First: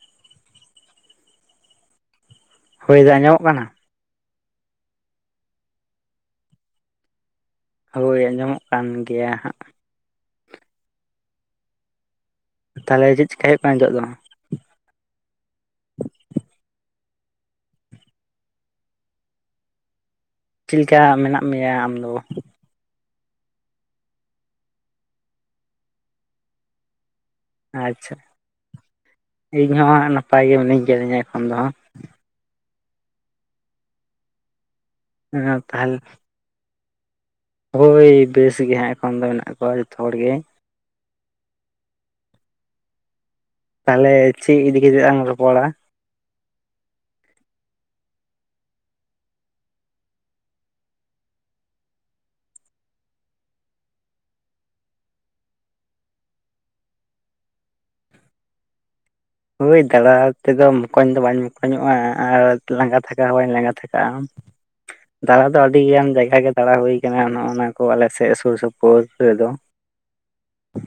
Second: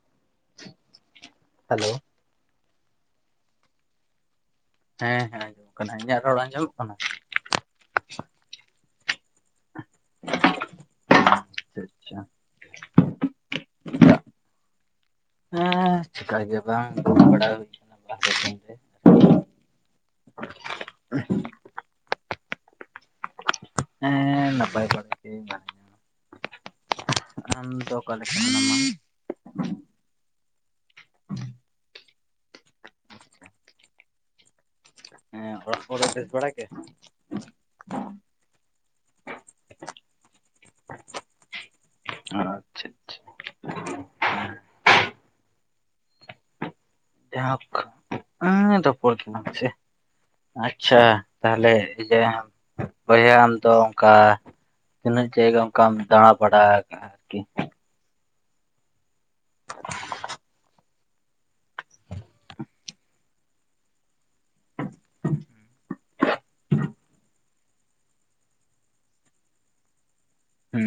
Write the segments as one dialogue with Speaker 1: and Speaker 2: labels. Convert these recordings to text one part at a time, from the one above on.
Speaker 1: [inaudible] Hello.
Speaker 2: ᱦᱳᱭ ᱫᱟ ᱟᱸᱡᱚᱢᱚᱜ ᱠᱟᱱᱟ?
Speaker 1: ᱦᱮᱸ ᱦᱮᱸ ᱟᱸᱚᱢ ᱠᱟᱱᱟ᱾ ᱤᱧᱟᱹᱜ ᱨᱚᱲ ᱟᱸᱡᱚᱢᱚᱜ ᱠᱟᱱᱟ?
Speaker 2: ᱦᱳᱭ ᱟᱸᱡᱚᱢᱚᱜ ᱠᱟᱱ ᱜᱮᱭᱟ ᱦᱟᱸᱜ
Speaker 1: [inaudible] ᱟᱪᱪᱷᱟ ᱟᱪᱪᱷᱟ᱾
Speaker 2: ᱛᱟᱦᱚᱞᱮ ᱪᱮᱫ ᱪᱮᱠᱟᱭ ᱦᱩᱭᱩᱜ ᱠᱟᱱᱟ ᱱᱤᱛᱚᱜ ᱫᱚ?
Speaker 1: ᱦᱮᱸ, ᱪᱤᱠᱟ ᱜᱮ ᱵᱟᱝ ᱜᱚᱲᱩᱵ ᱵᱟᱲᱟ ᱦᱩᱭ ᱜᱟᱛᱮᱹ ᱠᱟᱹᱧ ᱯᱮ ᱾
Speaker 2: ᱪᱮᱫ ᱞᱮᱠᱟ ᱢᱮᱱᱟᱜ ᱢᱮᱭᱟ ᱟᱢᱫᱚ?
Speaker 1: ᱮᱸᱻ, ᱱᱟᱯᱟᱭ ᱵᱟᱲᱟ ᱜᱮ [unintelligible] ᱟᱢ ᱫᱚ
Speaker 2: ᱟᱪᱪᱷᱟ
Speaker 1: ᱚᱠᱟᱞᱮᱠᱟ ᱢᱮᱱᱟᱢᱟ?
Speaker 2: ᱤᱧ ᱦᱚᱸ ᱦᱟᱸᱜ ᱱᱟᱯᱟᱭ ᱜᱮ ᱢᱤᱱᱟᱹᱧ ᱠᱟᱹᱫᱤᱧᱟ ᱮᱠᱷᱚᱱ ᱫᱚ ᱦᱟᱸᱜ᱾
Speaker 1: ᱦᱮᱸ
Speaker 2: ᱦᱟᱸᱜ
Speaker 1: ᱚᱲᱟᱜ
Speaker 2: ᱛᱟᱦᱚᱞᱮ
Speaker 1: ᱠᱚᱨᱮ ᱵᱮᱥ ᱵᱟᱲᱟ?
Speaker 2: ᱦᱳᱭ ᱵᱮᱥ ᱜᱮ ᱦᱟᱸᱜ ᱮᱠᱷᱚᱱ ᱫᱚ ᱢᱮᱱᱟᱜ ᱠᱚᱣᱟ ᱡᱚᱛᱚ ᱦᱚᱲᱜᱮ,
Speaker 1: ᱟ-ᱨᱨ ᱪᱷᱮ ᱾
Speaker 2: ᱛᱟᱦᱚᱞᱮ ᱪᱮᱫ ᱤᱫᱤ ᱠᱟᱛᱮ ᱞᱟᱝ ᱨᱚᱯᱚᱲᱟ?
Speaker 1: ᱡᱟᱦᱳᱠ ᱨᱚᱯᱚᱲ ᱛᱟᱞᱟᱝ ᱢᱮᱥᱮ ᱟᱪᱪᱷᱟ ᱛᱟᱦᱞᱮ ᱤᱭᱟᱹ ᱵᱚᱭᱦᱟ ᱟᱢ ᱫᱚ ᱚᱱᱠᱟ ᱛᱤᱱᱟᱹ ᱡᱟᱭᱜᱟ ᱚᱱᱠᱟᱢ ᱫᱟᱲᱟ ᱵᱟᱲᱟᱠᱟᱜ ᱟᱨᱠᱤ?
Speaker 2: ᱦᱳᱭ ᱫᱟᱬᱟ ᱛᱮᱫᱚ ᱢᱚᱠᱚᱧ ᱫᱚ ᱵᱟᱹᱧ ᱢᱚᱠᱚᱧᱚᱜᱼᱟ ᱟᱨ ᱞᱟᱸᱜᱟ ᱛᱷᱟᱠᱟᱣ ᱦᱚᱸ ᱵᱟᱹᱧ ᱞᱟᱸᱜᱟ ᱛᱷᱟᱠᱟᱜᱼᱟ᱾ ᱫᱟᱬᱟ ᱫᱚ ᱟᱹᱰᱤᱜᱟᱱ ᱡᱟᱭᱜᱟ ᱜᱮ ᱫᱟᱬᱟ ᱦᱩᱭ ᱠᱟᱱᱟ ᱱᱚᱜᱼ ᱱᱚᱣᱟ ᱠᱚ ᱟᱞᱮ ᱥᱮᱫ ᱥᱩᱨ ᱥᱩᱯᱩᱨ ᱨᱮᱫᱚ, [inaudible]
Speaker 1: ᱦᱮᱸ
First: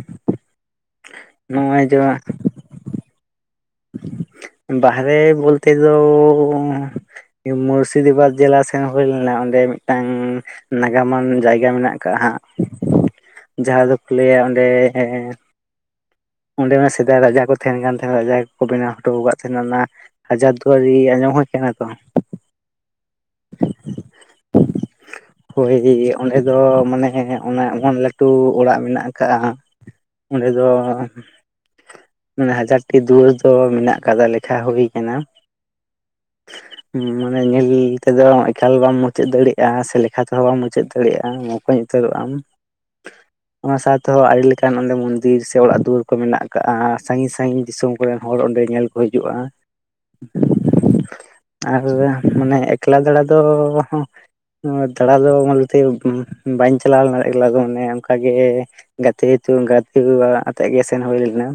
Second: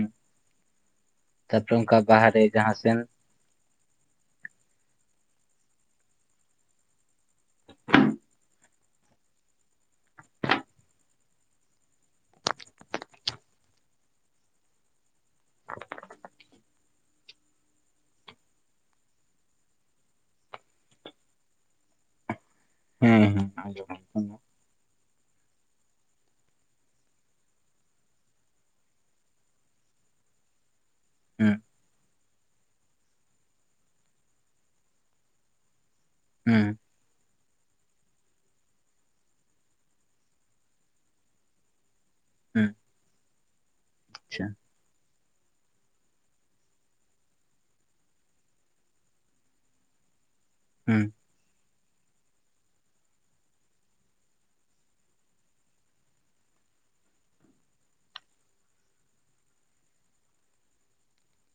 Speaker 1: ᱛᱟᱯᱚᱨᱮ
Speaker 2: ᱱᱚᱜᱼᱚᱭ ᱡᱮ
Speaker 1: ᱚᱱᱠᱟ ᱵᱟᱦᱮ ᱡᱟᱦᱟᱸ ᱥᱮᱱ?
Speaker 2: ᱵᱟᱦᱨᱮ ᱵᱚᱞᱛᱮ ᱫᱚ ᱢᱩᱨᱥᱤᱫᱟᱵᱟᱫᱽ ᱡᱮᱞᱟ ᱥᱮᱱ ᱦᱩᱭ ᱞᱮᱱᱟ ᱚᱸᱰᱮ ᱢᱤᱫᱴᱟᱝ ᱱᱟᱜᱟᱢᱟᱱ ᱡᱟᱭᱜᱟ ᱢᱮᱱᱟᱜ ᱟᱠᱟᱫ ᱦᱟᱜ ᱡᱟᱦᱟᱸ ᱫᱚᱠᱚ ᱞᱟᱹᱭᱟ ᱚᱸᱰᱮ
Speaker 1: [inaudible]
Speaker 2: ᱚᱸᱰᱮ ᱚᱱᱟ ᱥᱮᱫᱟᱭ ᱨᱟᱡᱟ ᱠᱚ ᱛᱟᱦᱮᱱ ᱠᱟᱱ ᱛᱟᱦᱮᱱᱟ ᱨᱟᱡᱟ ᱠᱚᱠᱚ ᱵᱮᱱᱟᱣ ᱦᱚᱴᱚ ᱟᱠᱟᱫ ᱛᱟᱦᱮᱱᱟ ᱚᱱᱟ ᱦᱟᱡᱟᱨ ᱫᱩᱣᱟᱨᱤ ᱟᱸᱡᱚᱢ ᱦᱚᱸ ᱠᱟᱱᱟ ᱛᱚ?
Speaker 1: ᱦᱮᱸ ᱦᱮᱸ
Speaker 2: [unintelligible] ᱦᱳᱭ ᱚᱸᱰᱮ ᱫᱚ ᱢᱟᱱᱮ ᱚᱱᱟ ᱮᱢᱚᱱ ᱞᱟᱹᱴᱩ ᱚᱲᱟᱜ ᱢᱮᱱᱟᱜ ᱟᱠᱟᱟᱜᱼᱟ ᱚᱸᱰᱮ ᱫᱚ ᱢᱟᱱᱮ ᱦᱟᱡᱟᱨᱴᱤ ᱫᱩᱣᱟᱹᱨ ᱫᱚ ᱢᱮᱱᱟᱜ ᱠᱟᱫᱟ ᱞᱮᱠᱷᱟ ᱦᱩᱭ ᱠᱟᱱᱟ, ᱦᱩᱸ ᱢᱟᱱᱮ ᱧᱮᱞ ᱛᱮᱫᱚ ᱮᱠᱟᱞ ᱵᱟᱢ ᱢᱩᱪᱟᱹᱫ ᱫᱟᱲᱮᱭᱟᱜᱼᱟ ᱥᱮ ᱞᱮᱠᱷᱟ ᱛᱮᱦᱚᱸ ᱵᱟᱢ ᱢᱩᱪᱟᱹᱫ ᱫᱟᱲᱮᱭᱟᱜᱼᱟ ᱢᱚᱠᱚᱧ ᱩᱛᱟᱹᱨᱚᱜᱼᱟᱢ᱾
Speaker 1: ᱦᱮᱸ
Speaker 2: ᱚᱱᱟ ᱥᱟᱶᱛᱮᱦᱚᱸ ᱟᱹᱰᱤ ᱞᱮᱠᱟᱱ ᱢᱚᱱᱫᱤᱨ ᱥᱮ ᱚᱲᱟᱜ ᱫᱩᱣᱟᱹᱨ ᱠᱚ ᱢᱮᱱᱟᱜ ᱠᱟᱜᱼᱟ ᱥᱟᱺᱜᱤᱧ ᱥᱟᱺᱜᱤᱧ ᱫᱤᱥᱚᱢ ᱠᱚᱨᱮᱱ ᱦᱚᱲ ᱚᱸᱰᱮ ᱧᱮᱞ ᱠᱚ ᱦᱤᱡᱩᱜᱼᱟ,
Speaker 1: ᱦᱮᱸ
Speaker 2: ᱟᱨ ᱢᱟᱱᱮ ᱮᱠᱞᱟ ᱫᱟᱬᱟ ᱫᱚ ᱫᱟᱬᱟ ᱫᱚ ᱚᱱᱛᱮ ᱵᱟᱹᱧ ᱪᱟᱞᱟᱣ ᱞᱮᱱᱟ ᱮᱠᱟᱞᱟ ᱫᱚ ᱢᱟᱱᱮ ᱚᱱᱠᱟᱜᱮ ᱜᱟᱛᱮ ᱜᱟᱛᱮ ᱠᱚ ᱟᱛᱮᱫ ᱜᱮ ᱥᱮᱱ ᱦᱩᱭ ᱞᱮᱱᱟ᱾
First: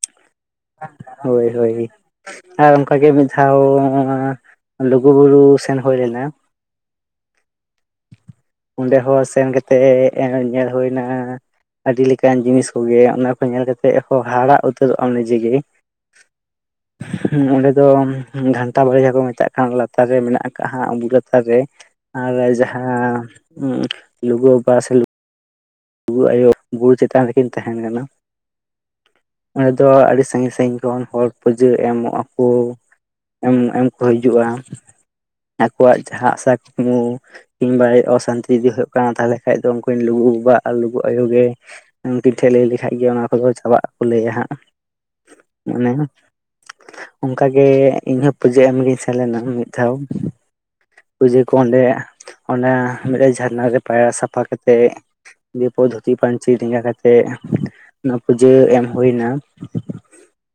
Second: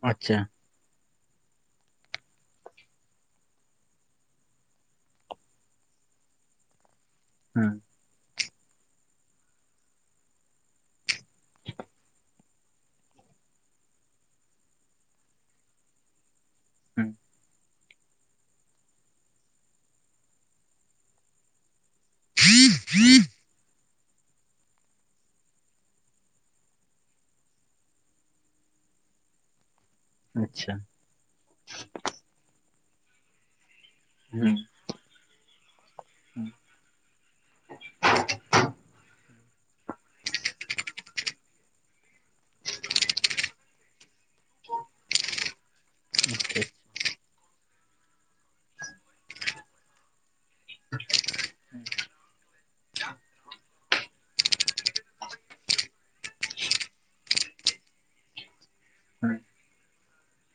Speaker 1: ᱟᱪᱪᱷᱟ
Speaker 2: ᱦᱳᱭ ᱦᱳᱭ ᱟᱨ ᱚᱱᱠᱟᱟᱜᱮ ᱢᱤᱫ ᱫᱷᱟᱣ ᱞᱩᱜᱩᱵᱩᱨᱩ ᱥᱮᱱ ᱦᱩᱭ ᱞᱮᱱᱟ, [unintelligible]
Speaker 1: ᱦᱮᱸ
Speaker 2: ᱚᱸᱰᱮ ᱦᱚᱸ ᱥᱮᱱ ᱠᱟᱛᱮᱮᱫ ᱧᱮᱞ ᱦᱩᱭᱱᱟ ᱟᱹᱰᱤ ᱞᱮᱠᱟᱱ ᱡᱤᱱᱤᱥ ᱠᱚᱜᱮ ᱚᱱᱟ ᱠᱚ ᱧᱮᱞ ᱠᱟᱛᱮᱫ ᱦᱚᱸ ᱦᱟᱦᱲᱟ ᱩᱛᱟᱹᱨᱚᱜᱼᱟᱢ ᱱᱤᱡᱮ ᱜᱮ
Speaker 1: ᱦᱮᱸ
Speaker 2: [inaudible] ᱚᱸᱰᱮ ᱫᱚ ᱜᱷᱟᱱᱴᱟ ᱵᱟᱲᱮ ᱡᱟᱦᱟᱸ ᱠᱚ ᱢᱮᱛᱟᱜ ᱠᱟᱱ ᱞᱟᱛᱟᱨ ᱨᱮ ᱢᱮᱱᱟᱜ ᱠᱟᱜ ᱵᱩᱨᱩ ᱞᱟᱛᱟᱨ ᱨᱮ ᱟᱨ ᱡᱟᱦᱟᱸ ᱞᱩᱜᱩ ᱵᱟᱵᱟ ᱥᱮ ᱞᱩᱜᱩ ᱟᱭᱳ ᱵᱩᱨᱩ ᱪᱮᱛᱟᱱ ᱨᱮᱠᱤᱱ ᱛᱟᱦᱮᱱ ᱠᱟᱱᱟ ᱚᱸᱰᱮ ᱫᱚ ᱟᱹᱰᱤ ᱥᱟᱺᱜᱤᱧ
Speaker 1: ᱟᱪᱪᱷᱟ
Speaker 2: ᱥᱟᱺᱜᱤᱧ ᱠᱷᱚᱱ ᱦᱚᱲ ᱯᱩᱡᱟᱹ ᱮᱢᱚᱜ ᱟᱠᱚ ᱮᱢ ᱮᱢ ᱠᱚ ᱦᱤᱡᱩᱜᱼᱟ᱾
Speaker 1: ᱦᱮᱸ ᱟᱪᱪᱷᱟ
Speaker 2: ᱟᱠᱚᱣᱟᱜ ᱡᱟᱦᱟᱸ ᱟᱥᱟ ᱠᱩᱠᱢᱩ ᱠᱤᱱᱵᱟ ᱚᱥᱟᱱᱛᱤ ᱡᱩᱫᱤ ᱦᱳᱭᱳᱜ ᱠᱟᱱᱟ ᱛᱟᱦᱚᱞᱮ ᱠᱷᱟᱡ ᱫᱚ ᱩᱱᱤᱱ ᱞᱩᱜᱩ ᱵᱟᱵᱟᱣᱟᱜ ᱟᱨ ᱞᱩᱜᱩ ᱟᱭᱳ ᱜᱮ ᱩᱱᱠᱤᱱ ᱴᱷᱮᱱ ᱞᱟᱹᱭ ᱞᱮᱠᱷᱟᱡ ᱜᱮ ᱚᱱᱟ ᱠᱚᱫᱚ ᱪᱟᱵᱟᱜ ᱟ-ᱠᱚ ᱞᱟᱹᱭᱟ ᱦᱟᱸᱜ ᱢᱟᱱᱮ
Speaker 1: [unintelligible]
Speaker 2: ᱚᱱᱠᱟᱜᱮ ᱤᱧᱦᱚᱸ ᱯᱩᱡᱟᱹ ᱮᱢᱜᱤᱧ ᱥᱮᱱ ᱞᱮᱱᱟ ᱢᱤᱫ ᱫᱷᱟᱣ ᱯᱩᱡᱟᱹ ᱠᱚ ᱚᱸᱰᱮ ᱚᱱᱟᱸ ᱢᱤᱫᱴᱮᱡ ᱡᱷᱟᱨᱱᱟ ᱨᱮ ᱯᱟᱭᱨᱟ ᱥᱟᱯᱷᱟ ᱠᱟᱛᱮᱫ ᱫᱤᱭᱟᱹᱯᱚᱨ ᱫᱷᱩᱛᱤ ᱯᱟᱟᱹᱧᱪᱤ ᱰᱮᱜᱟ ᱠᱟᱛᱮᱜ ᱚᱱᱟ ᱯᱩᱡᱟᱹ ᱮᱢ ᱦᱩᱭ ᱮᱱᱟ
Speaker 1: ᱦᱮᱸ ᱦᱮᱸ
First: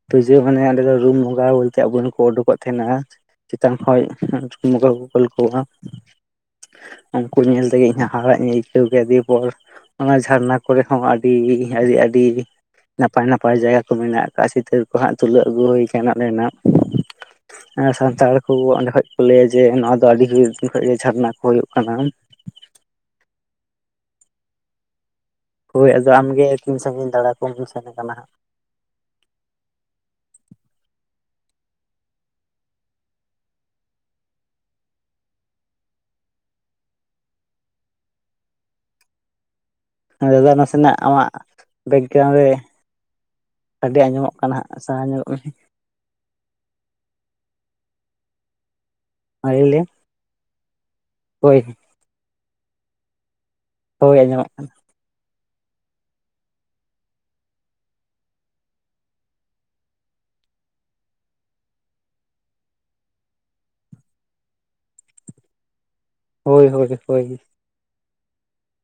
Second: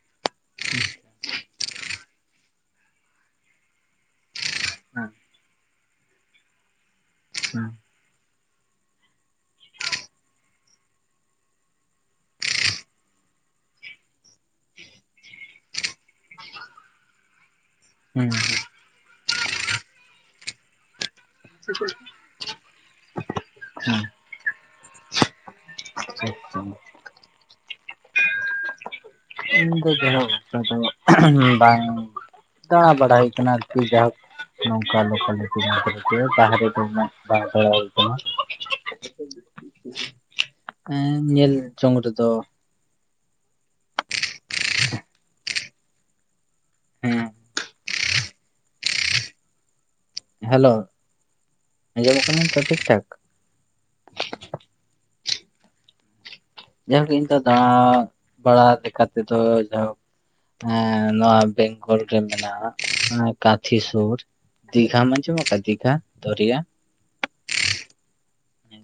Speaker 2: ᱯᱩᱡᱳ ᱢᱟᱱᱮ ᱚᱸᱰᱮ ᱫᱚ ᱨᱩᱢ ᱵᱚᱸᱜᱟ ᱵᱚᱞᱛᱮ [unintelligible] ᱠᱚ ᱩᱰᱩᱠᱚᱜ ᱛᱟᱦᱮᱱᱟ ᱪᱮᱛᱟᱝ ᱠᱷᱚᱱ ᱵᱚᱸᱜᱟ ᱠᱚ ᱠᱳᱞ ᱠᱚᱼᱟ ᱩᱱᱠᱩ
Speaker 1: ᱟᱪᱪᱷᱟ
Speaker 2: ᱧᱮᱞ ᱛᱮᱜᱮ ᱤᱧᱟ ᱦᱚ ᱦᱟᱦᱟᱲᱟᱜ ᱤᱧ ᱟᱹᱭᱠᱟᱹᱣ ᱠᱮᱫᱟ ᱫᱤᱭᱮᱯᱚᱨ ᱚᱱᱟ ᱡᱷᱟᱨᱱᱟ ᱠᱚᱨᱮ ᱦᱚᱸ ᱟᱹᱰᱤ ᱟᱹᱰᱤ ᱟᱹᱰᱤ ᱱᱟᱯᱟᱭ ᱱᱟᱯᱟᱭ ᱡᱟᱭᱜᱟ ᱠᱚ ᱢᱮᱱᱟᱜ ᱟᱠᱟᱫ ᱪᱤᱛᱟᱹᱨ ᱠᱚ ᱦᱟᱸᱜ ᱛᱩᱞᱟᱹᱣ ᱟᱹᱜᱩ ᱦᱩᱭ ᱠᱟᱱᱟ ᱚᱸᱰᱮᱱᱟᱜ ᱥᱟᱱᱛᱟᱲ ᱠᱚ ᱚᱸᱰᱮ ᱠᱷᱚᱡ ᱠᱚ ᱞᱟᱹᱭᱟ ᱡᱮ ᱱᱚᱣᱟ ᱫᱚ ᱟᱹᱰᱤ ᱫᱤᱱ ᱠᱷᱚᱱ ᱜᱮ ᱡᱷᱟᱨᱱᱟ ᱠᱚ ᱦᱩᱭᱩᱜ ᱠᱟᱱᱟ ᱦᱳᱭ ᱟᱫᱚ ᱟᱢᱜᱮ
Speaker 1: ᱟᱪᱪᱷᱟ
Speaker 2: ᱛᱤᱱ ᱥᱟᱺᱜᱤᱧ ᱫᱟᱬᱟ ᱠᱚᱢ ᱥᱮᱱ ᱟᱠᱟᱱᱟ ᱦᱟᱸᱜ
Speaker 1: ᱤᱧ ᱫᱚ ᱡᱟᱭᱦᱳᱠ ᱚᱱᱠᱟ ᱫᱚ ᱵᱟᱝ ᱫᱟᱬᱟ ᱵᱟᱲᱟ ᱦᱩᱭ ᱠᱟᱱᱟ ᱟᱨᱠᱤ ᱡᱟᱭᱦᱳᱠ ᱱᱚᱝᱠᱟ ᱞᱚᱠᱟᱞ [unintelligible] ᱵᱟᱦᱨᱮ ᱫᱚ ᱩᱱᱟᱹᱜ ᱵᱟᱝ ᱫᱟᱬᱟ ᱦᱩᱭ ᱟᱠᱟᱱᱟ
Speaker 2: ᱫᱟᱫᱟ ᱱᱟᱥᱮᱱᱟᱜ ᱟᱢᱟᱜ
Speaker 1: ᱮᱸ ᱧᱮᱞ ᱡᱚᱝ ᱨᱮᱫᱚ
Speaker 2: ᱵᱮᱠᱜᱨᱟᱣᱩᱱᱰ ᱨᱮ ᱟᱹᱰᱤ ᱟᱸᱡᱚᱢᱚᱜ ᱠᱟᱱᱟ ᱦᱟᱸᱜ ᱥᱟᱦᱟ ᱧᱮᱞᱚᱜ ᱢᱮ
Speaker 1: ᱦᱮᱸ
Speaker 2: ᱟᱨ [unintelligible]
Speaker 1: ᱦᱮᱞᱳ ᱟᱸᱡᱚᱢᱚᱜ ᱠᱟᱱᱟ ᱛᱚ ᱴᱷᱤᱠ ᱴᱷᱟᱠ
Speaker 2: ᱦᱳᱭ ᱟᱸᱡᱚᱢᱚᱜ ᱠᱟᱱᱟ
Speaker 1: ᱡᱟᱭᱦᱳᱠ ᱤᱧ ᱫᱚ ᱫᱟᱬᱟ ᱵᱟᱲᱟ ᱞᱮᱠᱟ ᱛᱮᱫᱚ ᱡᱟᱭᱦᱳᱠ ᱦᱮᱸ ᱱᱚᱣᱟ ᱵᱮᱝᱜᱚᱞ ᱨᱮ ᱢᱮᱱᱟᱜᱼᱟ ᱠᱟᱛᱷᱤ ᱥᱩᱨ ᱫᱤᱜᱷᱟᱢ ᱟᱡᱚᱢ ᱟᱠᱟᱫᱟ ᱫᱤᱜᱷᱟ ᱫᱚᱨᱭᱟ
Speaker 2: ᱦᱳᱭ ᱦᱳᱭ ᱦᱳᱭ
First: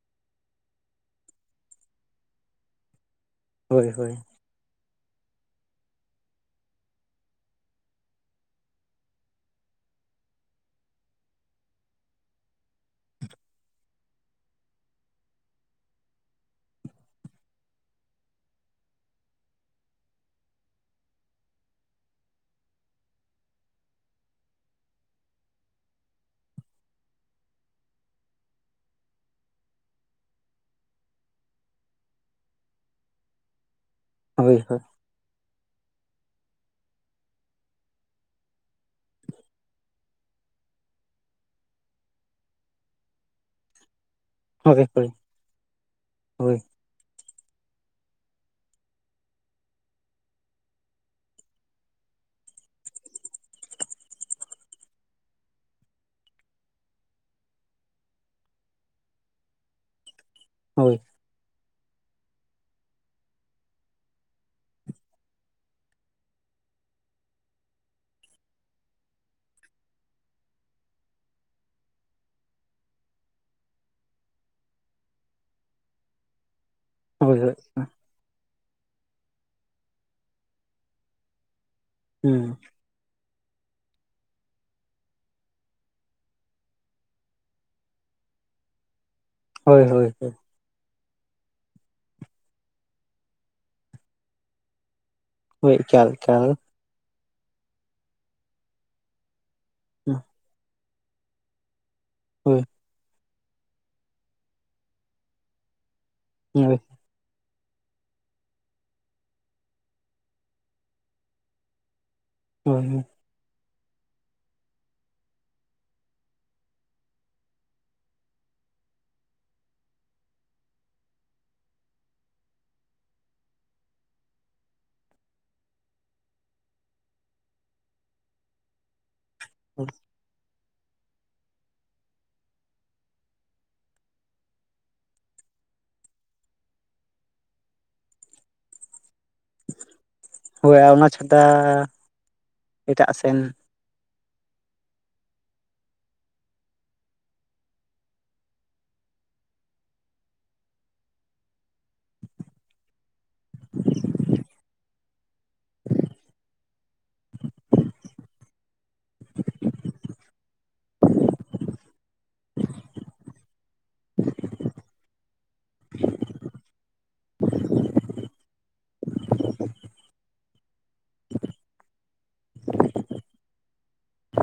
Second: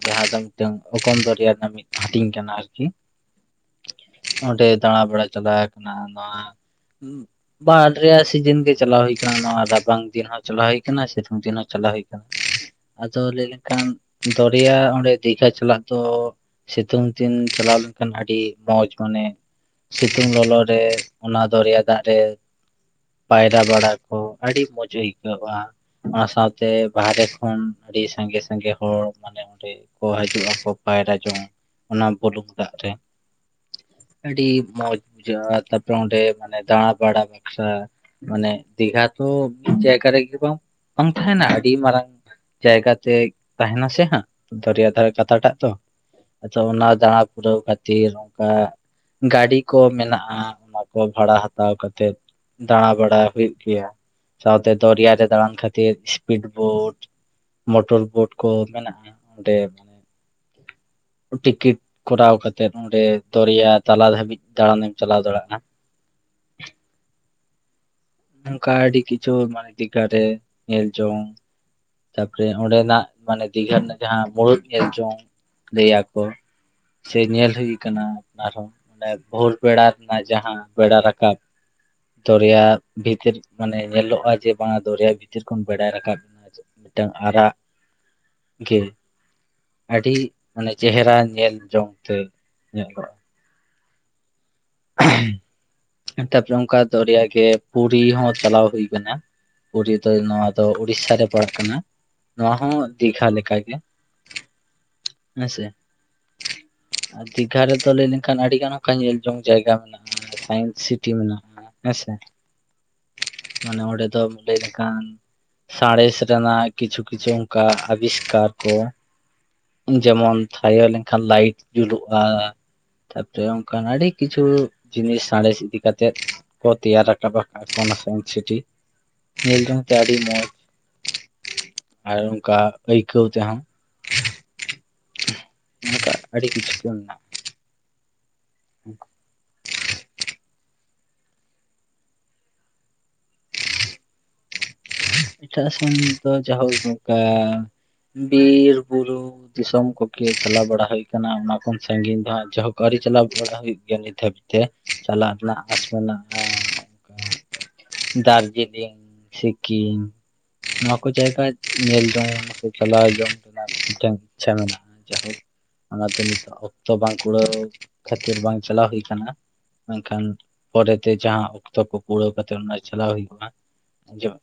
Speaker 1: ᱡᱟᱦᱟᱸ ᱫᱚ ᱢᱤᱫᱴᱟᱝ ᱚᱜᱚᱱ ᱫᱚᱨᱭᱟ ᱨᱮᱱᱟᱝ ᱢᱤᱫ ᱦᱟᱹᱴᱤᱧ ᱠᱟᱱᱟ ᱟᱨᱠᱤ
Speaker 2: ᱦᱳᱭ ᱦᱳᱭ
Speaker 1: ᱚᱸᱰᱮ ᱫᱟᱬᱟ ᱵᱟᱲᱟ ᱪᱟᱞᱟᱣ ᱟᱠᱟᱱᱟ ᱟᱫᱚ ᱦᱟᱸᱜ ᱵᱟᱨ ᱨᱮᱭᱟᱜ ᱥᱤᱡᱤᱱ ᱜᱮ ᱪᱟᱞᱟᱣ ᱦᱩᱭ ᱟᱠᱟᱱᱟ ᱱᱚᱣᱟ ᱨᱟᱵᱟᱝ ᱫᱤᱱ ᱦᱚᱸ ᱪᱟᱞᱟᱣ ᱦᱩᱭ ᱟᱠᱟᱱᱟ ᱥᱤᱛᱩᱝ ᱫᱤᱱ ᱦᱚᱸ ᱪᱟᱞᱟᱣ ᱦᱩᱭ ᱟᱠᱟᱱᱟ ᱟᱫᱚ ᱞᱟᱹᱭ ᱞᱮᱱᱠᱷᱟᱱ ᱫᱚᱨᱭᱟ ᱚᱸᱰᱮ ᱫᱤᱜᱷᱟ ᱪᱟᱞᱟᱜ ᱫᱚ ᱥᱤᱛᱩᱝ ᱫᱤᱱ ᱪᱟᱞᱟᱣ ᱞᱮᱱᱠᱷᱟᱱ ᱟᱹᱰᱤ ᱢᱚᱸᱡᱽ ᱢᱟᱱᱮ ᱥᱤᱛᱩᱝ ᱞᱚᱞᱚ ᱨᱮ ᱚᱱᱟ ᱫᱚᱨᱭᱟ ᱫᱟᱜ ᱨᱮ ᱯᱟᱭᱨᱟ ᱵᱟᱲᱟ ᱠᱚ ᱟᱹᱰᱤ ᱢᱚᱡᱽ ᱟᱹᱭᱠᱟᱹᱜᱼᱟ ᱚᱱᱟ ᱥᱟᱶᱛᱮ ᱵᱟᱦᱨᱮ ᱠᱷᱚᱱ ᱟᱹᱰᱤ ᱥᱟᱸᱜᱮ ᱥᱟᱸᱜᱮ ᱦᱚᱲ ᱢᱟᱱᱮ ᱚᱸᱰᱮ ᱠᱚ ᱦᱤᱡᱩᱜᱼᱟᱠᱚ ᱯᱟᱭᱨᱟ ᱡᱚᱝᱼᱟ ᱚᱱᱟ ᱵᱩᱞᱩᱝ ᱫᱟᱜ ᱨᱮ
Speaker 2: [unintelligible]
Speaker 1: ᱟᱹᱰᱤ
Speaker 2: ᱦᱳᱭ
Speaker 1: ᱢᱚᱸᱡᱽ ᱵᱩᱡᱷᱟᱹᱜᱼᱟ ᱛᱟᱨᱯᱚᱨ ᱚᱸᱰᱮ ᱢᱟᱱᱮ ᱫᱟᱬᱟ ᱵᱟᱲᱟ ᱵᱮᱥᱟ ᱢᱟᱱᱮ ᱫᱤᱜᱷᱟ ᱛᱚ ᱢᱤᱫ ᱡᱟᱭᱜᱟ ᱨᱮᱜᱮ ᱵᱟᱝ ᱵᱟᱝ ᱛᱟᱦᱮᱱᱟ ᱟᱹᱰᱤ ᱢᱟᱨᱟᱝ ᱡᱟᱭᱜᱟ ᱛᱮ ᱛᱟᱦᱮᱱᱟ ᱥᱮ
Speaker 2: ᱦᱳᱭ
Speaker 1: ᱫᱚᱨᱭᱟ
Speaker 2: ᱦᱳᱭ
Speaker 1: ᱫᱷᱟᱨᱮ ᱠᱟᱛᱷᱟᱴᱟᱜ ᱛᱚ ᱟᱫᱚ
Speaker 2: ᱦᱳᱭ
Speaker 1: ᱚᱱᱟ ᱫᱟᱬᱟ ᱯᱩᱨᱟᱹᱣ ᱠᱷᱟᱹᱛᱤᱨ ᱚᱱᱠᱟ ᱜᱟᱹᱰᱤ ᱠᱚ ᱢᱮᱱᱟᱜᱼᱟ ᱚᱱᱟ ᱠᱚ ᱵᱷᱟᱲᱟ ᱦᱟᱛᱟᱣ ᱠᱟᱛᱮᱫ ᱫᱟᱬᱟ ᱵᱟᱲᱟ ᱦᱩᱭᱩᱜ ᱜᱮᱭᱟ ᱥᱟᱶᱛᱮ ᱫᱚᱨᱭᱟ ᱨᱮ ᱫᱟᱬᱟᱱ ᱠᱷᱟᱹᱛᱤᱨ ᱤᱥᱯᱤᱰ ᱵᱳᱴ ᱢᱚᱴᱚᱨ ᱵᱳᱴ ᱠᱚ ᱢᱮᱱᱟᱜᱼᱟ ᱚᱸᱰᱮ
Speaker 2: ᱦᱳᱭ
Speaker 1: ᱴᱤᱠᱤᱴ ᱠᱚᱨᱟᱣ ᱠᱟᱛᱮᱜ ᱚᱸᱰᱮ ᱫᱚᱨᱭᱟ ᱛᱟᱞᱟ ᱫᱷᱟᱹᱵᱤᱡ ᱫᱟᱬᱟᱱᱮᱢ ᱪᱟᱞᱟᱣ ᱫᱟᱲᱮᱭᱟᱜᱼᱟ ᱚᱱᱠᱟ ᱟᱰᱤ ᱠᱤᱪᱦᱩ ᱢᱟᱱᱮ ᱫᱤᱜᱦᱟ ᱨᱮ ᱧᱮᱞ ᱡᱚᱝ ᱛᱟᱯᱚᱨᱮ ᱚᱸᱰᱮᱱᱟᱜ ᱢᱟᱱᱮ ᱫᱤᱜᱷᱟ ᱨᱮᱱᱟᱜ ᱡᱟᱦᱟᱸ ᱢᱩᱲᱩᱫ ᱧᱮᱞ ᱡᱚᱝ ᱞᱟᱹᱭ ᱟᱠᱚ ᱥᱮ
Speaker 2: ᱦᱳᱭ
Speaker 1: ᱧᱮᱞ
Speaker 2: ᱦᱳᱭ
Speaker 1: ᱦᱩᱭ ᱟᱠᱟᱱᱟ ᱟᱯᱱᱟᱨ ᱦᱚᱸ ᱢᱟᱱᱮ ᱵᱷᱳᱨ ᱵᱮᱲᱟ ᱨᱮᱱᱟᱜ ᱡᱟᱦᱟᱸ ᱵᱮᱲᱟ ᱨᱟᱠᱟᱵ
Speaker 2: ᱦᱩᱸ
Speaker 1: ᱫᱚᱨᱭᱟ ᱵᱷᱤᱛᱤᱨ ᱢᱟᱱᱮ ᱧᱮᱞᱚᱜᱼᱟ ᱡᱮ ᱵᱟᱝ ᱫᱚᱨᱭᱟ ᱵᱷᱤᱛᱤᱨ ᱠᱷᱚᱱ ᱵᱮᱲᱟᱭ ᱨᱟᱠᱟᱵ ᱢᱤᱫᱴᱟᱝ ᱟᱨᱟᱜ ᱜᱮ
Speaker 2: ᱦᱳᱭ ᱦᱳᱭ
Speaker 1: ᱟᱹᱰᱤ
Speaker 2: ᱦᱳᱭ
Speaker 1: ᱢᱟᱱᱮ ᱪᱮᱦᱨᱟ ᱧᱮᱞ ᱡᱚᱝᱛᱮ ᱧᱮᱞᱚᱜᱼᱟ
Speaker 2: ᱦᱳᱭ ᱮᱠᱟᱞ ᱮᱠᱟᱞ
Speaker 1: ᱛᱟᱨᱯᱚᱨᱮ ᱚᱱᱠᱟ ᱫᱚᱨᱭᱟ ᱜᱮ ᱯᱩᱨᱤ ᱦᱚᱸ ᱪᱟᱞᱟᱣ ᱦᱩᱭ ᱟᱠᱟᱱᱟ ᱯᱩᱨᱤ ᱫᱚ
Speaker 2: ᱦᱳᱭ
Speaker 1: ᱱᱚᱣᱟ ᱫᱚ ᱩᱲᱤᱥᱥᱟ ᱨᱮ ᱯᱟᱲᱟᱜ ᱠᱟᱱᱟ ᱱᱚᱣᱟ
Speaker 2: ᱦᱳᱭ
Speaker 1: ᱦᱚᱸ ᱫᱤᱜᱷᱟ ᱞᱮᱠᱟ ᱜᱮ ᱦᱮᱸ ᱥᱮ
Speaker 2: [unintelligible]
Speaker 1: ᱟᱨ ᱫᱤᱜᱷᱟ ᱨᱮᱫᱚ ᱞᱟᱹᱭ ᱞᱮᱱᱠᱷᱟᱱ ᱟᱹᱰᱤ ᱜᱟᱱ ᱚᱱᱠᱟ ᱧᱮᱞ ᱡᱚᱝ ᱡᱟᱭᱜᱟ ᱢᱮᱱᱟᱜᱼᱟ ᱥᱟᱭᱮᱱᱥ ᱥᱤᱴᱤ ᱢᱮᱱᱟᱜᱼᱟ ᱦᱮᱸ ᱥᱮ
Speaker 2: ᱦᱚᱭ ᱦᱚᱭ
Speaker 1: ᱢᱟᱱᱮ ᱚᱸᱰᱮ ᱫᱚᱢ ᱞᱟᱹᱭ ᱞᱮᱠᱷᱟᱱ ᱥᱟᱬᱮᱥ ᱨᱮᱱᱟᱜ ᱠᱤᱪᱷᱩ - ᱠᱤᱪᱷᱩ ᱚᱱᱠᱟ ᱟᱵᱤᱥᱠᱟᱨ ᱠᱚ ᱡᱮᱢᱚᱱ ᱛᱷᱟᱭᱚ ᱞᱮᱠᱷᱟᱱ ᱞᱟᱭᱤᱴ ᱡᱩᱞᱩᱜᱼᱟ, ᱛᱟᱯᱚᱨᱮ ᱚᱱᱠᱟᱱ ᱟᱹᱰᱤ ᱠᱤᱪᱷᱩ ᱡᱤᱱᱤᱥ ᱥᱟᱬᱮᱥ ᱤᱫᱤ ᱠᱟᱛᱮᱜ ᱠᱚ ᱛᱮᱭᱟᱨ ᱨᱟᱠᱟᱵ ᱟᱠᱟᱫᱟ ᱚᱱᱟ ᱥᱤᱴᱤ ᱧᱮᱞ ᱡᱚᱝ ᱛᱮ ᱟᱹᱰᱤ ᱢᱚᱸᱡᱽ ᱟᱨ ᱚᱱᱠᱟ ᱟᱹᱭᱠᱟᱹᱣ ᱛᱮᱦᱚ ᱱᱚᱝᱠᱟ ᱟᱹᱰᱤ ᱠᱤᱪᱷᱩ ᱢᱮᱱᱟ [inaudible]
Speaker 2: ᱦᱳᱭ ᱚᱱᱟ ᱪᱷᱟᱰᱻᱟ ᱮᱴᱟᱜ ᱥᱮᱱ
Speaker 1: ᱮᱴᱟᱜ ᱥᱮᱱ ᱫᱚ ᱡᱟᱭᱦᱳᱠ ᱱᱚᱱᱠᱟ ᱵᱤᱨ - ᱵᱩᱨᱩ ᱫᱤᱥᱚᱢ ᱠᱚᱜᱮ ᱪᱟᱞᱟᱣ ᱵᱟᱲᱟ ᱦᱩᱭ ᱟᱠᱟᱱᱟ ᱚᱱᱟ ᱠᱷᱚᱱ ᱥᱟᱺᱜᱤᱧ ᱫᱚ ᱦᱟᱸᱜ ᱡᱟᱦᱟᱸ ᱟᱹᱣᱨᱤ ᱪᱟᱞᱟᱣ [unintelligible] ᱦᱩᱭᱩᱜ ᱜᱮᱭᱟ ᱱᱤᱛ ᱫᱷᱟᱹᱵᱤᱡ ᱛᱮ, ᱪᱟᱞᱟᱜ ᱨᱮᱱᱟᱜ ᱦᱟᱜ ᱫᱟ [unintelligible]
Speaker 2: [inaudible]
Speaker 1: ᱫᱟᱨᱡᱤᱞᱤᱝ ᱥᱤᱠᱤᱢ ᱱᱚᱣᱟᱠᱚ ᱡᱟᱭᱜᱟ ᱧᱮᱞ [unintelligible] ᱪᱟᱞᱟᱣ ᱡᱚᱢ ᱨᱮᱱᱟᱜ ᱢᱤᱫᱴᱟᱝ ᱤᱪᱪᱷᱟᱹ ᱢᱮᱱᱟᱜᱼᱟ᱾ ᱡᱟᱭᱦᱳᱠ ᱚᱱᱟ ᱛᱮ ᱱᱤᱛᱚᱜ ᱚᱠᱛᱚ ᱵᱟᱝ ᱠᱩᱲᱟᱹᱣ ᱠᱷᱟᱹᱛᱤᱨ ᱵᱟᱝ ᱪᱟᱞᱟᱣ ᱦᱩᱭ ᱠᱟᱱᱟ᱾ ᱢᱮᱱᱠᱷᱟᱱ ᱯᱚᱨᱮᱛᱮ ᱡᱟᱦᱟᱸ ᱚᱠᱛᱚ ᱠᱚ ᱯᱩᱨᱟᱹᱣ ᱠᱟᱛᱮᱫ ᱚᱱᱟ ᱪᱟᱞᱟᱣ ᱦᱩᱭᱩᱜᱼᱟ᱾ ᱟᱸᱡᱚᱢ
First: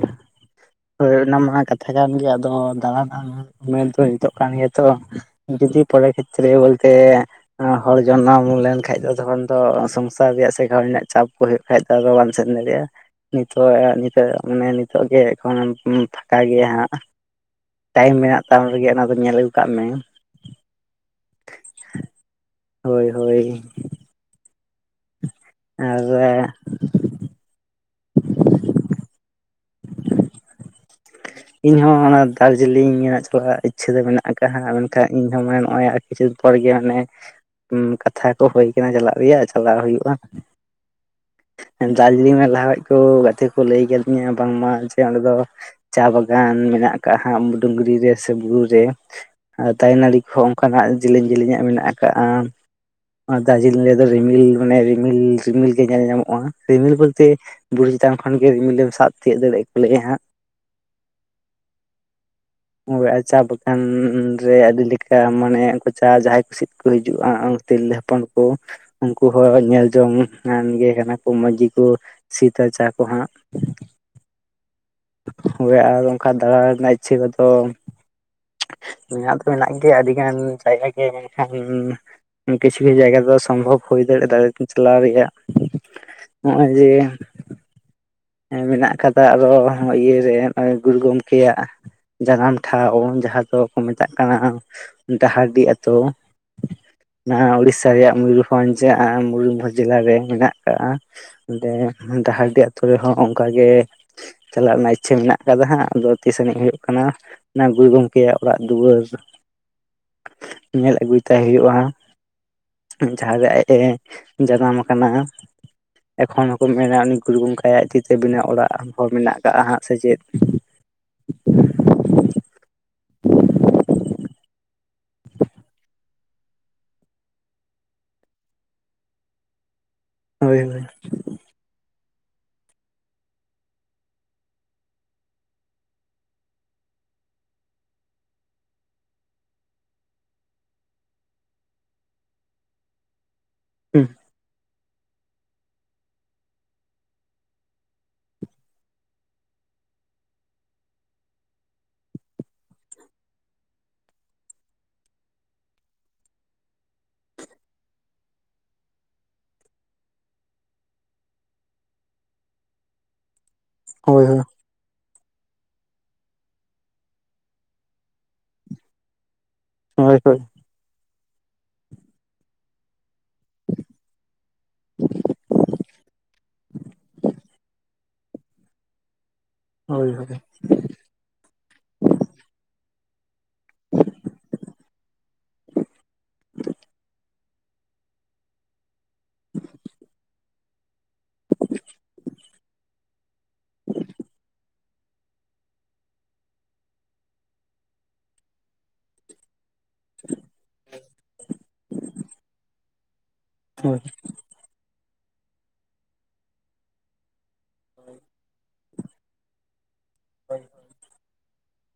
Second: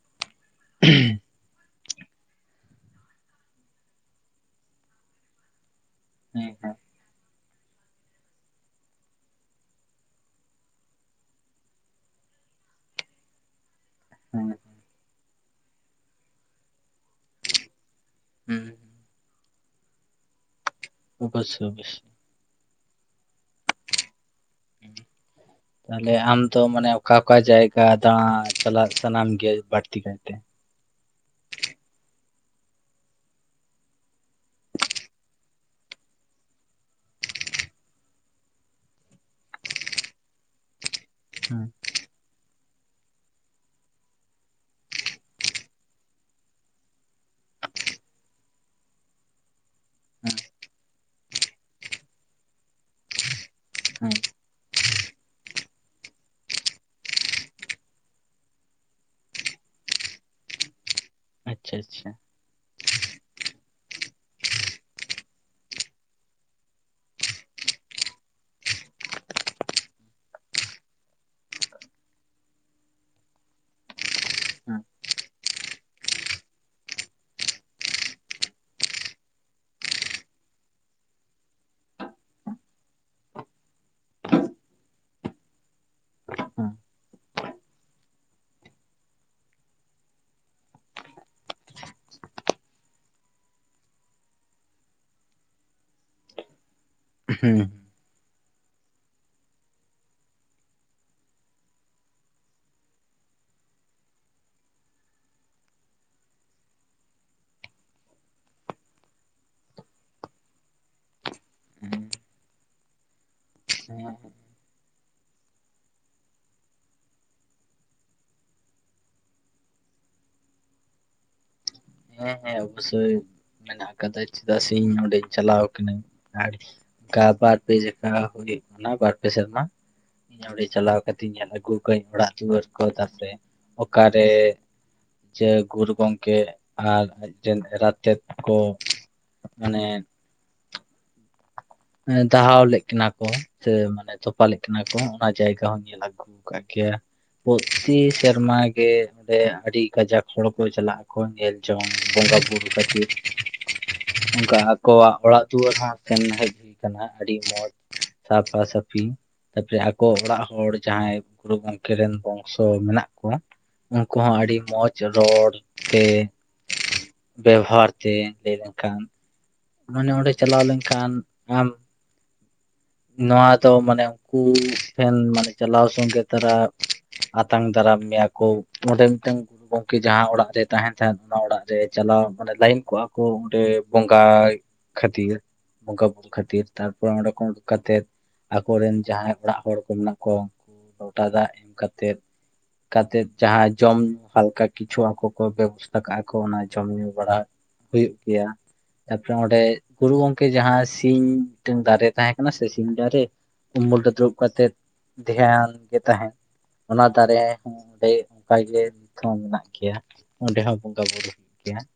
Speaker 2: ᱦᱳᱭ ᱚᱱᱟ ᱢᱟ ᱠᱟᱛᱷᱟ ᱠᱟᱱ ᱜᱮᱭᱟ ᱟᱫᱚ ᱫᱟᱬᱟ ᱱᱟᱜ ᱢᱮᱱ [unintelligible] ᱱᱤᱛᱚᱜ ᱠᱟᱱ ᱜᱮᱭᱟ ᱛᱚ ᱡᱩᱫᱤ ᱯᱚᱲᱟ
Speaker 1: ᱦᱮᱸ
Speaker 2: ᱠᱦᱮᱛᱨᱮ
Speaker 1: ᱦᱮᱸ
Speaker 2: ᱵᱚᱞᱛᱮ ᱦᱚᱲ ᱡᱚᱱᱚᱢ ᱞᱮᱱᱠᱷᱟᱡ ᱫᱚ ᱛᱚᱠᱷᱚᱱ ᱫᱚ, ᱥᱚᱝᱥᱟᱨ ᱨᱮᱭᱟᱜ ᱥᱮᱸ ᱠᱟᱢᱤ ᱨᱮᱱᱟᱜ ᱪᱟᱸᱯ ᱯᱩᱨᱟ ᱠᱷᱟᱡ ᱫᱚ ᱟᱫᱚ ᱵᱟᱢ ᱥᱮᱱ ᱫᱟᱲᱮᱭᱟᱜᱼᱟ᱾ ᱱᱤᱛᱚᱜ ᱱᱤᱛᱚᱜ
Speaker 1: ᱦᱮᱸ
Speaker 2: ᱢᱟᱱᱮ ᱱᱤᱛᱚᱜ ᱜᱮ ᱮᱠᱷᱚᱱ ᱯᱷᱟᱠᱟ ᱜᱮᱭᱟ ᱦᱟᱸᱜ ᱴᱟᱭᱤᱢ ᱢᱮᱱᱟᱜ ᱛᱟᱢ ᱨᱮᱜᱮ
Speaker 1: ᱦᱮᱸ
Speaker 2: ᱚᱱᱟ ᱫᱚ ᱧᱮᱞ ᱟᱹᱜᱩ ᱠᱟᱜ ᱢᱮ
Speaker 1: ᱚᱵᱚᱥᱚ - ᱚᱵᱚᱥᱚ ᱾
Speaker 2: ᱦᱳᱭ- ᱦᱳᱭ ᱟᱨ
Speaker 1: ᱛᱟᱦᱚᱞᱮ ᱟᱢ ᱫᱚ ᱢᱟᱱᱮ ᱚᱠᱟ ᱚᱠᱟ ᱡᱟᱭᱜᱟ ᱫᱟᱬᱟ ᱪᱟᱞᱟᱜ ᱥᱟᱱᱟᱢ ᱜᱮ ᱵᱟᱹᱲᱛᱤ ᱠᱟᱭᱛᱮ?
Speaker 2: [inaudible] ᱤᱧ ᱦᱚᱸᱚᱸ ᱚᱱᱟ ᱫᱟᱨᱡᱤᱞᱤᱝ ᱜᱮᱱᱟᱼᱜ ᱪᱟᱞᱟᱜ ᱤᱪᱷᱟᱹ ᱫᱚ ᱢᱮᱱᱟᱜ ᱟᱠᱟᱫᱼᱦᱟᱸᱜ, ᱢᱮᱱᱠᱷᱟᱱ ᱤᱧᱦᱚᱸ ᱢᱟᱱᱮ ᱱᱚᱜ ᱠᱤᱪᱷᱩ ᱯᱚᱨ ᱜᱮ ᱱᱮᱜ ᱮ ᱠᱟᱛᱷᱟ ᱠᱚ ᱦᱳ ᱠᱟᱱᱟ ᱪᱟᱞᱟᱜ ᱨᱮᱭᱟᱜ, ᱪᱟᱞᱟᱜ ᱦᱩᱭᱩᱜᱼᱟ᱾ [inaudible]
Speaker 1: ᱦᱚᱸ
Speaker 2: ᱫᱟᱨᱡᱤᱞᱤᱝ ᱨᱮ ᱞᱟᱣᱮᱛ ᱠᱚ ᱜᱟᱛᱮ ᱠᱚ ᱞᱟᱹᱭ ᱟᱠᱟᱫᱤᱧᱟ, ᱵᱟᱝᱢᱟ ᱡᱮ ᱚᱸᱰᱮ ᱫᱚ ᱪᱟ ᱵᱟᱜᱟᱱ ᱢᱮᱱᱟᱜ ᱠᱟᱼᱟ, ᱦᱟᱸᱜ ᱰᱩᱝᱨᱤ ᱨᱮ ᱥᱮ ᱵᱩᱨᱩ ᱨᱮ ᱟᱨ ᱫᱟᱨᱮᱱᱟᱹᱲᱤ ᱠᱚᱦᱚᱸ
Speaker 1: ᱦᱮᱸ
Speaker 2: ᱚᱱᱠᱟᱱᱟᱼ ᱜ ᱡᱮᱞᱤᱧ - ᱡᱤᱞᱤᱧ ᱧᱟᱜ ᱢᱮᱱᱟᱜ ᱟᱠᱟᱟᱜᱼᱟ᱾ ᱟᱨ ᱫᱟᱨᱡᱤᱞᱤᱝ ᱨᱮᱫᱚ ᱢᱟᱱᱮ ᱨᱤᱢᱤᱞ ᱢᱟᱱᱮ ᱨᱤᱢᱤᱞ ᱨᱤᱢᱤᱞ ᱜᱮ ᱧᱮᱞ ᱧᱟᱢᱚᱜᱼᱟ, ᱨᱤᱢᱤᱞ ᱵᱚᱞᱛᱮ ᱵᱩᱨᱩ ᱪᱮᱛᱟᱱ ᱠᱷᱚᱱ ᱜᱮ ᱨᱤᱢᱤᱞ ᱮᱢ ᱥᱟᱵ ᱛᱤᱭᱳᱜ ᱫᱟᱲᱮᱭᱟᱜᱼᱟ ᱠᱚ ᱞᱟᱹᱭ ᱦᱟᱸᱜ
Speaker 1: ᱟᱪᱷᱟ - ᱟᱪᱷᱟ
Speaker 2: ᱚ ᱪᱟ ᱵᱟᱜᱟᱱ ᱨᱮ ᱟᱹᱰᱤ ᱞᱮᱠᱟ ᱢᱟᱱᱮ ᱩᱱᱠᱩ ᱪᱟ ᱡᱟᱦᱟᱸᱭ ᱠᱩ ᱥᱤᱫ ᱠᱚ ᱦᱤᱡᱩᱜᱼᱟ ᱛᱤᱨᱞᱟᱹ ᱦᱚᱯᱚᱱ ᱠᱚ ᱩᱱᱠᱩ ᱦᱚᱸ ᱧᱮᱞ ᱡᱚᱝ ᱟᱱ ᱜᱮ ᱠᱟᱱᱟ ᱠᱚ ᱢᱚᱡᱽ ᱜᱮᱠᱚ ᱥᱤᱛᱟᱹ ᱪᱟ ᱠᱚ ᱦᱟᱸᱜ ᱦᱳᱭ ᱟᱨ ᱚᱱᱠᱟ ᱫᱟᱬᱟ ᱨᱮᱱᱟᱜ ᱤᱪᱷᱟᱹ ᱠᱚᱫᱚ ᱢᱮᱱᱟᱜ ᱫᱚ ᱢᱮᱱᱟᱜ ᱜᱮᱭᱟ, ᱟᱹᱰᱤᱜᱟᱱ ᱡᱟᱭᱜᱟ ᱜᱮ ᱢᱮᱱᱠᱷᱟᱱ ᱠᱤᱪᱷᱩ ᱠᱤ ᱡᱟᱭᱜᱟ ᱫᱚ ᱥᱚᱢᱵᱷᱚᱵ ᱦᱩᱭ ᱫᱟᱲᱮᱭᱟᱜᱼᱟ᱾ ᱫᱟᱲᱮ ᱛᱤᱧ ᱪᱟᱞᱟᱣ ᱨᱮᱭᱟᱜ
Speaker 1: ᱦᱮᱸ
Speaker 2: ᱱᱚᱜᱼᱚᱭ ᱡᱮ ᱮᱸ ᱢᱮᱱᱟᱜ ᱠᱟᱫᱟ ᱟᱫᱚ ᱤᱭᱟᱹᱨᱮ ᱱᱚᱜᱚ-ᱭ ᱜᱩᱨᱩ ᱜᱚᱝᱠᱮᱭᱟᱜ ᱡᱟᱱᱟᱢ ᱴᱷᱟᱶ ᱳᱢ ᱡᱟᱦᱟᱸ ᱫᱚ ᱠᱚ ᱢᱮᱛᱟᱜ ᱠᱟᱱᱟ ᱰᱟᱦᱟᱨᱰᱤ ᱟᱹᱛᱩ ᱚᱱᱟ
Speaker 1: ᱦᱮᱸ
Speaker 2: ᱩᱲᱤᱥᱟ ᱨᱮᱭᱟᱜ ᱢᱚᱭᱩᱨᱵᱷᱚᱸᱡᱽ ᱢᱚᱭᱩᱨᱵᱷᱚᱸᱡᱽ ᱡᱮᱞᱟ ᱨᱮ ᱢᱮᱱᱟᱜ ᱠᱟᱜ-ᱟ᱾ ᱚᱸᱰᱮ ᱰᱟᱦᱟᱨᱰᱤ ᱟᱹᱛᱩ ᱠᱚ ᱦᱚᱸ ᱚᱝᱠᱟ ᱜᱮ ᱪᱟᱞᱟᱜ ᱨᱮᱱᱟᱜ ᱤᱪᱷᱟᱹ ᱢᱮᱱᱟᱜ ᱟᱠᱟᱫᱟ ᱦᱟᱸᱜ, ᱟᱫᱚ ᱛᱤᱥ ᱟᱱᱤᱡ ᱦᱩᱭᱩᱜ ᱠᱟᱱᱟ ᱚᱱᱟ ᱜᱩᱨᱩ ᱜᱚᱝᱠᱮᱭᱟᱼᱜ ᱚᱲᱟᱜ ᱫᱩᱣᱟᱹᱨ ᱧᱮᱞ ᱟᱹᱜᱩᱭ ᱛᱟᱭ ᱦᱩᱭᱩᱜᱼᱟ᱾ ᱡᱟᱦᱟᱸ ᱨᱮ ᱟᱡᱽ ᱮ
Speaker 1: ᱦᱮᱸ
Speaker 2: ᱡᱟᱱᱟᱢ ᱟᱠᱟᱱᱟ ᱮᱠᱷᱚᱱ ᱦᱚᱸᱠᱚ ᱢᱮᱱᱟ ᱩᱱᱤ ᱜᱩᱨᱩ [unintelligible] ᱜᱚᱝᱠᱮ ᱭᱟᱜ ᱛᱤᱛᱮ ᱵᱤᱱᱟᱹ ᱚᱲᱟᱜ ᱦᱚᱸ ᱢᱮᱱᱟᱜ ᱠᱟᱜᱼᱟ ᱦᱟᱸᱜ ᱥᱮ ᱪᱮᱫ
Speaker 1: ᱦᱮᱸ ᱦᱮᱸ ᱚᱵᱚᱥᱳᱭ ᱢᱮᱱᱟᱜ ᱟᱠᱟᱫᱟ, ᱪᱮᱫᱟᱜ ᱥᱮ ᱤᱧ ᱱᱚᱸᱰᱮᱧ ᱪᱟᱞᱟᱣ ᱟᱠᱟᱱᱟᱹᱧ᱾ ᱟᱨ ᱠᱟ ᱵᱟᱨ ᱯᱮ ᱡᱮᱠᱟ ᱦᱩᱭᱩᱜ ᱠᱟᱱᱟ ᱵᱟᱨ ᱯᱮ ᱥᱮᱨᱢᱟ ᱤᱧ
Speaker 2: ᱦᱳᱭ
Speaker 1: ᱚᱰᱮ
Speaker 2: ᱦᱳᱭ
Speaker 1: ᱪᱟᱞᱟᱣ ᱠᱟᱛᱮ ᱤᱧ ᱧᱮᱞ ᱟᱹᱜᱩ ᱠᱟᱹᱡ ᱚᱲᱟᱜ ᱫᱩᱣᱟᱹᱨ ᱠᱚ ᱛᱟᱥᱮ ᱚᱠᱟᱨᱮ ᱡᱮ ᱜᱩᱨᱩ ᱜᱚᱝᱠᱮ ᱟᱨ ᱟᱡᱨᱤᱱ ᱮᱨᱟᱛᱮᱫ ᱠᱚ ᱢᱟᱱᱮ ᱫᱟᱦᱟᱣ ᱞᱮᱫ ᱠᱤᱱᱟ ᱠᱚ ᱥᱮ ᱢᱟᱱᱮ ᱛᱚᱯᱟ ᱞᱮᱫ ᱠᱤᱱᱟ ᱚᱱ ᱠᱚ ᱚᱱᱟ ᱡᱟᱭᱜᱟ ᱦᱚᱸ ᱧᱮᱞ ᱟᱹᱜᱩ [unintelligible] ᱠᱟᱜ ᱜᱮᱭᱟ ᱯᱩᱨᱛᱤ ᱥᱮᱨᱢᱟ ᱜᱮ ᱚᱸᱰᱮ ᱟᱹᱰᱤ ᱠᱟᱡᱟᱠ ᱦᱚᱲ ᱠᱚ ᱪᱟᱞᱟᱜ ᱟᱠᱚ ᱧᱮᱞ ᱪᱚᱝ ᱵᱚᱸᱜᱟ ᱵᱩᱨᱩ ᱠᱷᱟᱹᱛᱤᱨ ᱚᱝᱠᱟ ᱟᱠᱚᱣᱟᱜ ᱚᱲᱟᱜ ᱫᱩᱣᱟᱹᱨ ᱦᱚᱸ ᱥᱮᱱ ᱦᱮᱡᱽ ᱟᱠᱟᱱᱟ ᱟᱹᱰᱤ ᱢᱚᱸᱡᱽ, ᱥᱟᱯᱟ ᱥᱟᱹᱯᱷᱤ ᱛᱟᱯᱚᱨᱮ ᱟᱠᱚ ᱚᱲᱟᱜ ᱦᱚᱲ ᱡᱟᱦᱟᱸᱭ ᱜᱩᱨᱩ ᱜᱚᱝᱠᱮ ᱨᱮᱱ ᱵᱚᱝᱥᱚ ᱢᱮᱱᱟᱜ ᱠᱚᱣᱟ ᱩᱝᱠᱩ
Speaker 2: ᱦᱳᱭ
Speaker 1: ᱦᱚᱸ ᱟᱹᱰᱤ ᱢᱚᱡᱽ ᱨᱚᱲ ᱛᱮ ᱵᱮᱵᱚᱦᱟᱨ ᱛᱮ ᱞᱟᱹᱭ ᱞᱮᱱᱠᱷᱟᱱ ᱢᱟᱱᱮ
Speaker 2: ᱦᱳᱭ
Speaker 1: ᱚᱸᱰᱮ
Speaker 2: ᱦᱳᱭ
Speaker 1: ᱪᱟᱞᱟᱣ ᱞᱮᱱᱠᱷᱟᱱ ᱟᱢ ᱱᱚᱣᱟ ᱫᱚ ᱢᱟᱱᱮ [unintelligible] [unintelligible] ᱯᱷᱮᱱ ᱢᱟᱱᱮ ᱪᱟᱞᱟᱣ ᱥᱚᱸᱜᱮ ᱛᱟᱨᱟ ᱟᱛᱟᱝ ᱫᱟᱨᱟᱢ ᱢᱮᱭᱟ ᱠᱚ ᱚᱸᱰᱮ ᱢᱤᱫᱴᱟᱹᱝ ᱜᱚᱝᱠᱮ
Speaker 2: ᱦᱳᱭ
Speaker 1: ᱡᱟᱦᱟᱸ
Speaker 2: ᱦᱳᱭ
Speaker 1: ᱚᱲᱟᱜ ᱨᱮ ᱛᱟᱦᱮᱱ ᱛᱟᱦᱮᱫ ᱚᱱᱟ ᱚᱲᱟᱜ ᱨᱮ ᱪᱟᱞᱟᱣ, ᱢᱟᱱᱮ ᱞᱟᱭᱤᱱ ᱠᱚᱜᱼᱟ ᱠᱚ ᱚᱸᱰᱮ ᱵᱚᱸᱜᱟᱭ ᱠᱷᱟᱹᱛᱤᱨ ᱵᱚᱸᱜᱟ ᱵᱩᱨᱩ ᱠᱷᱟᱹᱛᱤᱨ ᱛᱟᱨᱯᱚᱨᱮ ᱚᱸᱰᱮ ᱠᱷᱚᱱ ᱩᱰᱩᱠ ᱠᱟᱛᱮᱫ ᱟᱠᱚᱨᱮᱱ ᱡᱟᱦᱟᱸᱭ ᱚᱲᱟᱜ ᱦᱚᱲ ᱠᱚ ᱢᱮᱱᱟᱜ ᱠᱚᱣᱟ ᱞᱚᱴᱟ ᱫᱟᱜ ᱠᱟᱛᱮᱫ ᱠᱟᱛᱮᱫ ᱡᱟᱦᱟᱸ ᱡᱚᱢ ᱦᱟᱞᱠᱟ ᱠᱤᱪᱷᱩ ᱟᱠᱚ ᱠᱚ ᱵᱮᱵᱚᱥᱛᱷᱟ ᱠᱟᱜᱼᱟ ᱠᱚ ᱚᱱᱟ ᱡᱚᱢ ᱧᱩ ᱵᱟᱲᱟ ᱦᱩᱭᱩᱜ ᱜᱮᱭᱟ ᱛᱟᱯᱚᱨᱮ ᱚᱸᱰᱮ, ᱜᱩᱨᱩ ᱜᱚᱝᱠᱮ ᱡᱟᱦᱟᱸ ᱥᱤᱧ ᱢᱤᱫᱴᱟᱝ ᱫᱟᱨᱮ ᱛᱟᱦᱮᱸ ᱠᱟᱱᱟ ᱥᱮ ᱥᱤᱧ ᱫᱟᱨᱮ ᱩᱢᱩᱞ
Speaker 2: ᱦᱳᱭ
Speaker 1: ᱨᱮ ᱫᱩᱲᱩᱵ, ᱠᱟᱛᱮ ᱫᱷᱮᱭᱟᱱ ᱜᱮ ᱛᱟᱦᱮᱱ ᱚᱱᱟ ᱫᱟᱨᱮ ᱦᱚᱸ ᱚᱸᱰᱮ ᱱᱟᱯᱟᱭ ᱜᱮ ᱦᱚᱸ ᱢᱮᱱᱟᱜ ᱜᱮᱭᱟ ᱚᱸᱰᱮ ᱦᱚᱸ ᱵᱚᱸᱜᱟ ᱵᱩᱨᱩ ᱦᱩᱭᱩᱜ ᱜᱮᱭᱟ ᱾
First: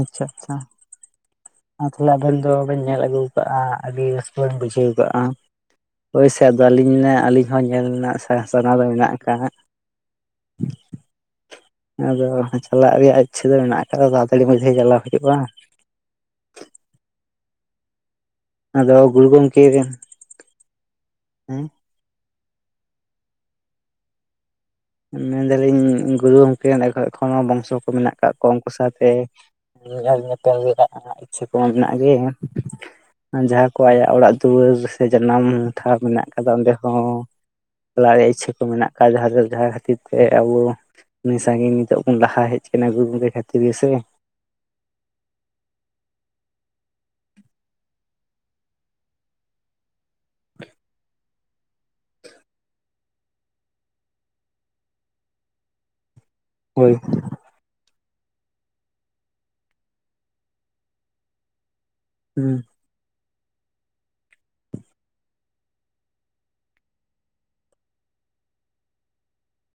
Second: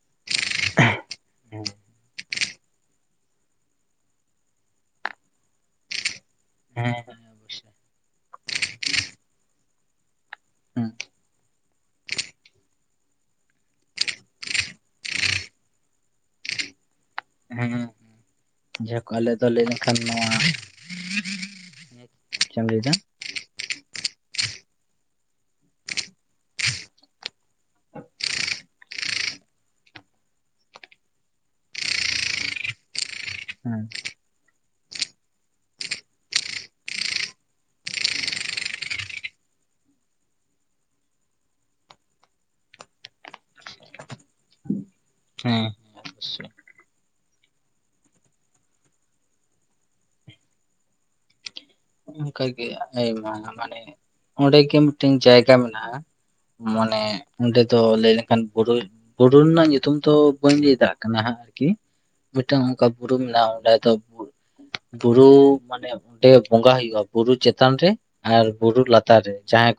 Speaker 2: ᱟᱪᱷᱟ ᱟᱪᱷᱟ,
Speaker 1: ᱦᱮᱸ [inaudible]
Speaker 2: [unintelligible] ᱟᱨ ᱛᱟᱦᱚᱞᱮ [unintelligible] ᱟᱵᱮᱱ ᱫᱚ ᱵᱤᱱ ᱧᱮᱞ ᱟᱹᱜᱩ ᱟᱠᱟᱫ-ᱟ ᱟᱹᱰᱤ ᱨᱟᱹᱥᱠᱟᱹ ᱵᱤᱱ ᱵᱩᱡᱷᱟᱹᱣ ᱟᱠᱟᱫ-ᱟ ᱦᱳᱭ ᱥᱮ ᱟᱫᱚ
Speaker 1: ᱦᱮᱸ
Speaker 2: ᱟᱹᱞᱤᱧ
Speaker 1: ᱦᱮᱸ
Speaker 2: ᱟᱹᱞᱤᱧ ᱦᱚᱸ
Speaker 1: ᱚᱵᱚᱥᱥᱳᱭ
Speaker 2: ᱧᱮᱞ ᱨᱮᱱᱟᱜ ᱥᱟᱱᱟ ᱫᱚ ᱢᱮᱱᱟᱜ ᱟᱠᱟᱫ-ᱟ ᱾ ᱟᱫᱚ ᱪᱟᱞᱟᱜ ᱨᱮᱭᱟᱜ ᱤᱪᱷᱟᱹ ᱫᱚ ᱢᱮᱱᱟᱜ ᱟᱠᱟᱫᱟ, [unintelligible] ᱛᱟᱲᱟᱛᱟᱲᱤ ᱢᱚᱫᱽᱫᱷᱮ ᱜᱮ ᱪᱟᱞᱟᱣ ᱦᱩᱭᱩᱜ-ᱟ
Speaker 1: ᱦᱮᱸ
Speaker 2: ᱟᱫᱚ
Speaker 1: ᱡᱭᱦᱩᱠ
Speaker 2: ᱜᱩᱨᱩ
Speaker 1: ᱟᱞᱮ ᱫᱚ
Speaker 2: ᱜᱚᱝᱠᱮ
Speaker 1: ᱞᱟᱹᱭ
Speaker 2: ᱦᱮᱸ
Speaker 1: ᱞᱮᱠᱷᱟᱱ ᱱᱚᱣᱟ [unintelligible] ᱪᱮᱫ ᱮᱢ ᱞᱟᱹᱭ ᱮᱫᱟ
Speaker 2: ᱢᱮᱱ ᱮᱫᱟᱞᱤᱧ ᱜᱩᱨᱩ ᱜᱚᱢᱠᱮ [unintelligible] ᱠᱷᱚᱱ ᱦᱚᱸ ᱵᱚᱝᱥᱚ ᱠᱚ ᱢᱮᱱᱟᱜ ᱟᱠᱟᱫ ᱠᱚᱣᱟ ᱩᱱᱠᱩ ᱥᱟᱶᱛᱮ [unintelligible] [inaudible] ᱧᱮᱞ ᱧᱮᱯᱮᱞ ᱨᱮᱭᱟᱜ ᱤᱪᱪᱷᱟᱹ ᱠᱚᱦᱚᱸ ᱢᱮᱱᱟᱜ ᱜᱮᱭᱟ ᱡᱟᱦᱟᱸ ᱠᱚ
Speaker 1: ᱦᱮᱸ
Speaker 2: ᱟᱭᱟᱜ ᱚᱲᱟᱜ ᱫᱩᱣᱟᱹᱨ ᱥᱮ ᱡᱟᱱᱟᱢ ᱴᱷᱟᱶ ᱢᱮᱱᱟᱜ ᱟᱠᱟᱫᱟ ᱚᱸᱰᱮ ᱦᱚᱸ, ᱪᱟᱞᱟᱣ ᱨᱮᱭᱟᱜ ᱤᱪᱷᱟᱹ ᱠᱚ ᱢᱮᱱᱟᱜ ᱟᱠᱟᱫᱟ ᱡᱟᱦᱟᱸ ᱫᱚ ᱡᱟᱦᱟᱸ, [unintelligible] ᱠᱷᱟᱹᱛᱤᱨ ᱛᱮ ᱟᱵᱚ ᱥᱟᱸᱜᱤᱧ ᱱᱤᱛᱚᱜ ᱵᱚᱱ ᱞᱟᱦᱟ ᱦᱮᱡ ᱟᱠᱟᱱᱟ ᱜᱩᱨᱩ ᱜᱚᱢᱠᱮ ᱠᱷᱟᱹᱛᱤᱨ ᱜᱮ ᱥᱮ
Speaker 1: ᱦᱮᱸ [inaudible] [inaudible]
Speaker 2: [inaudible] [inaudible]
Speaker 1: ᱚᱱᱠᱟ ᱜᱮ ᱟᱭᱢᱟ ᱢᱟᱱᱮ ᱚᱸᱰᱮ ᱜᱮ ᱢᱤᱫᱴᱟᱝ ᱡᱟᱭᱜᱟ ᱢᱮᱱᱟᱜ-ᱟ ᱾
Speaker 2: ᱦᱳᱭ
Speaker 1: ᱢᱚᱱᱮ, ᱚᱸᱰᱮ ᱫᱚ ᱞᱟᱹᱭ ᱞᱮᱠᱷᱟᱱ ᱵᱩᱨᱩ ᱵᱩᱨᱩ ᱨᱮᱱᱟᱜ ᱧᱩᱛᱩᱢ ᱫᱚ ᱵᱟᱹᱧ ᱞᱟᱹᱭ ᱫᱟᱲᱮᱭᱟᱜ ᱠᱟᱱᱟ ᱦᱟᱸᱜ ᱟᱨᱠᱤ,
Speaker 2: ᱦᱩᱸ
Speaker 1: ᱢᱤᱫᱴᱟᱝ ᱚᱱᱠᱟ ᱵᱩᱨᱩ ᱢᱮᱱᱟᱜ-ᱟ, ᱚᱸᱰᱮ ᱫᱚ ᱵᱩᱨᱩ ᱢᱟᱱᱮ ᱚᱸᱰᱮ ᱵᱚᱸᱜᱟ ᱦᱩᱭᱩᱜ-ᱟ ᱾ ᱵᱩᱨᱩ ᱪᱮᱛᱟᱱ ᱨᱮ ᱟᱨ ᱵᱩᱨᱩ ᱞᱟᱛᱟᱨ ᱨᱮ ᱡᱟᱦᱟᱸᱭ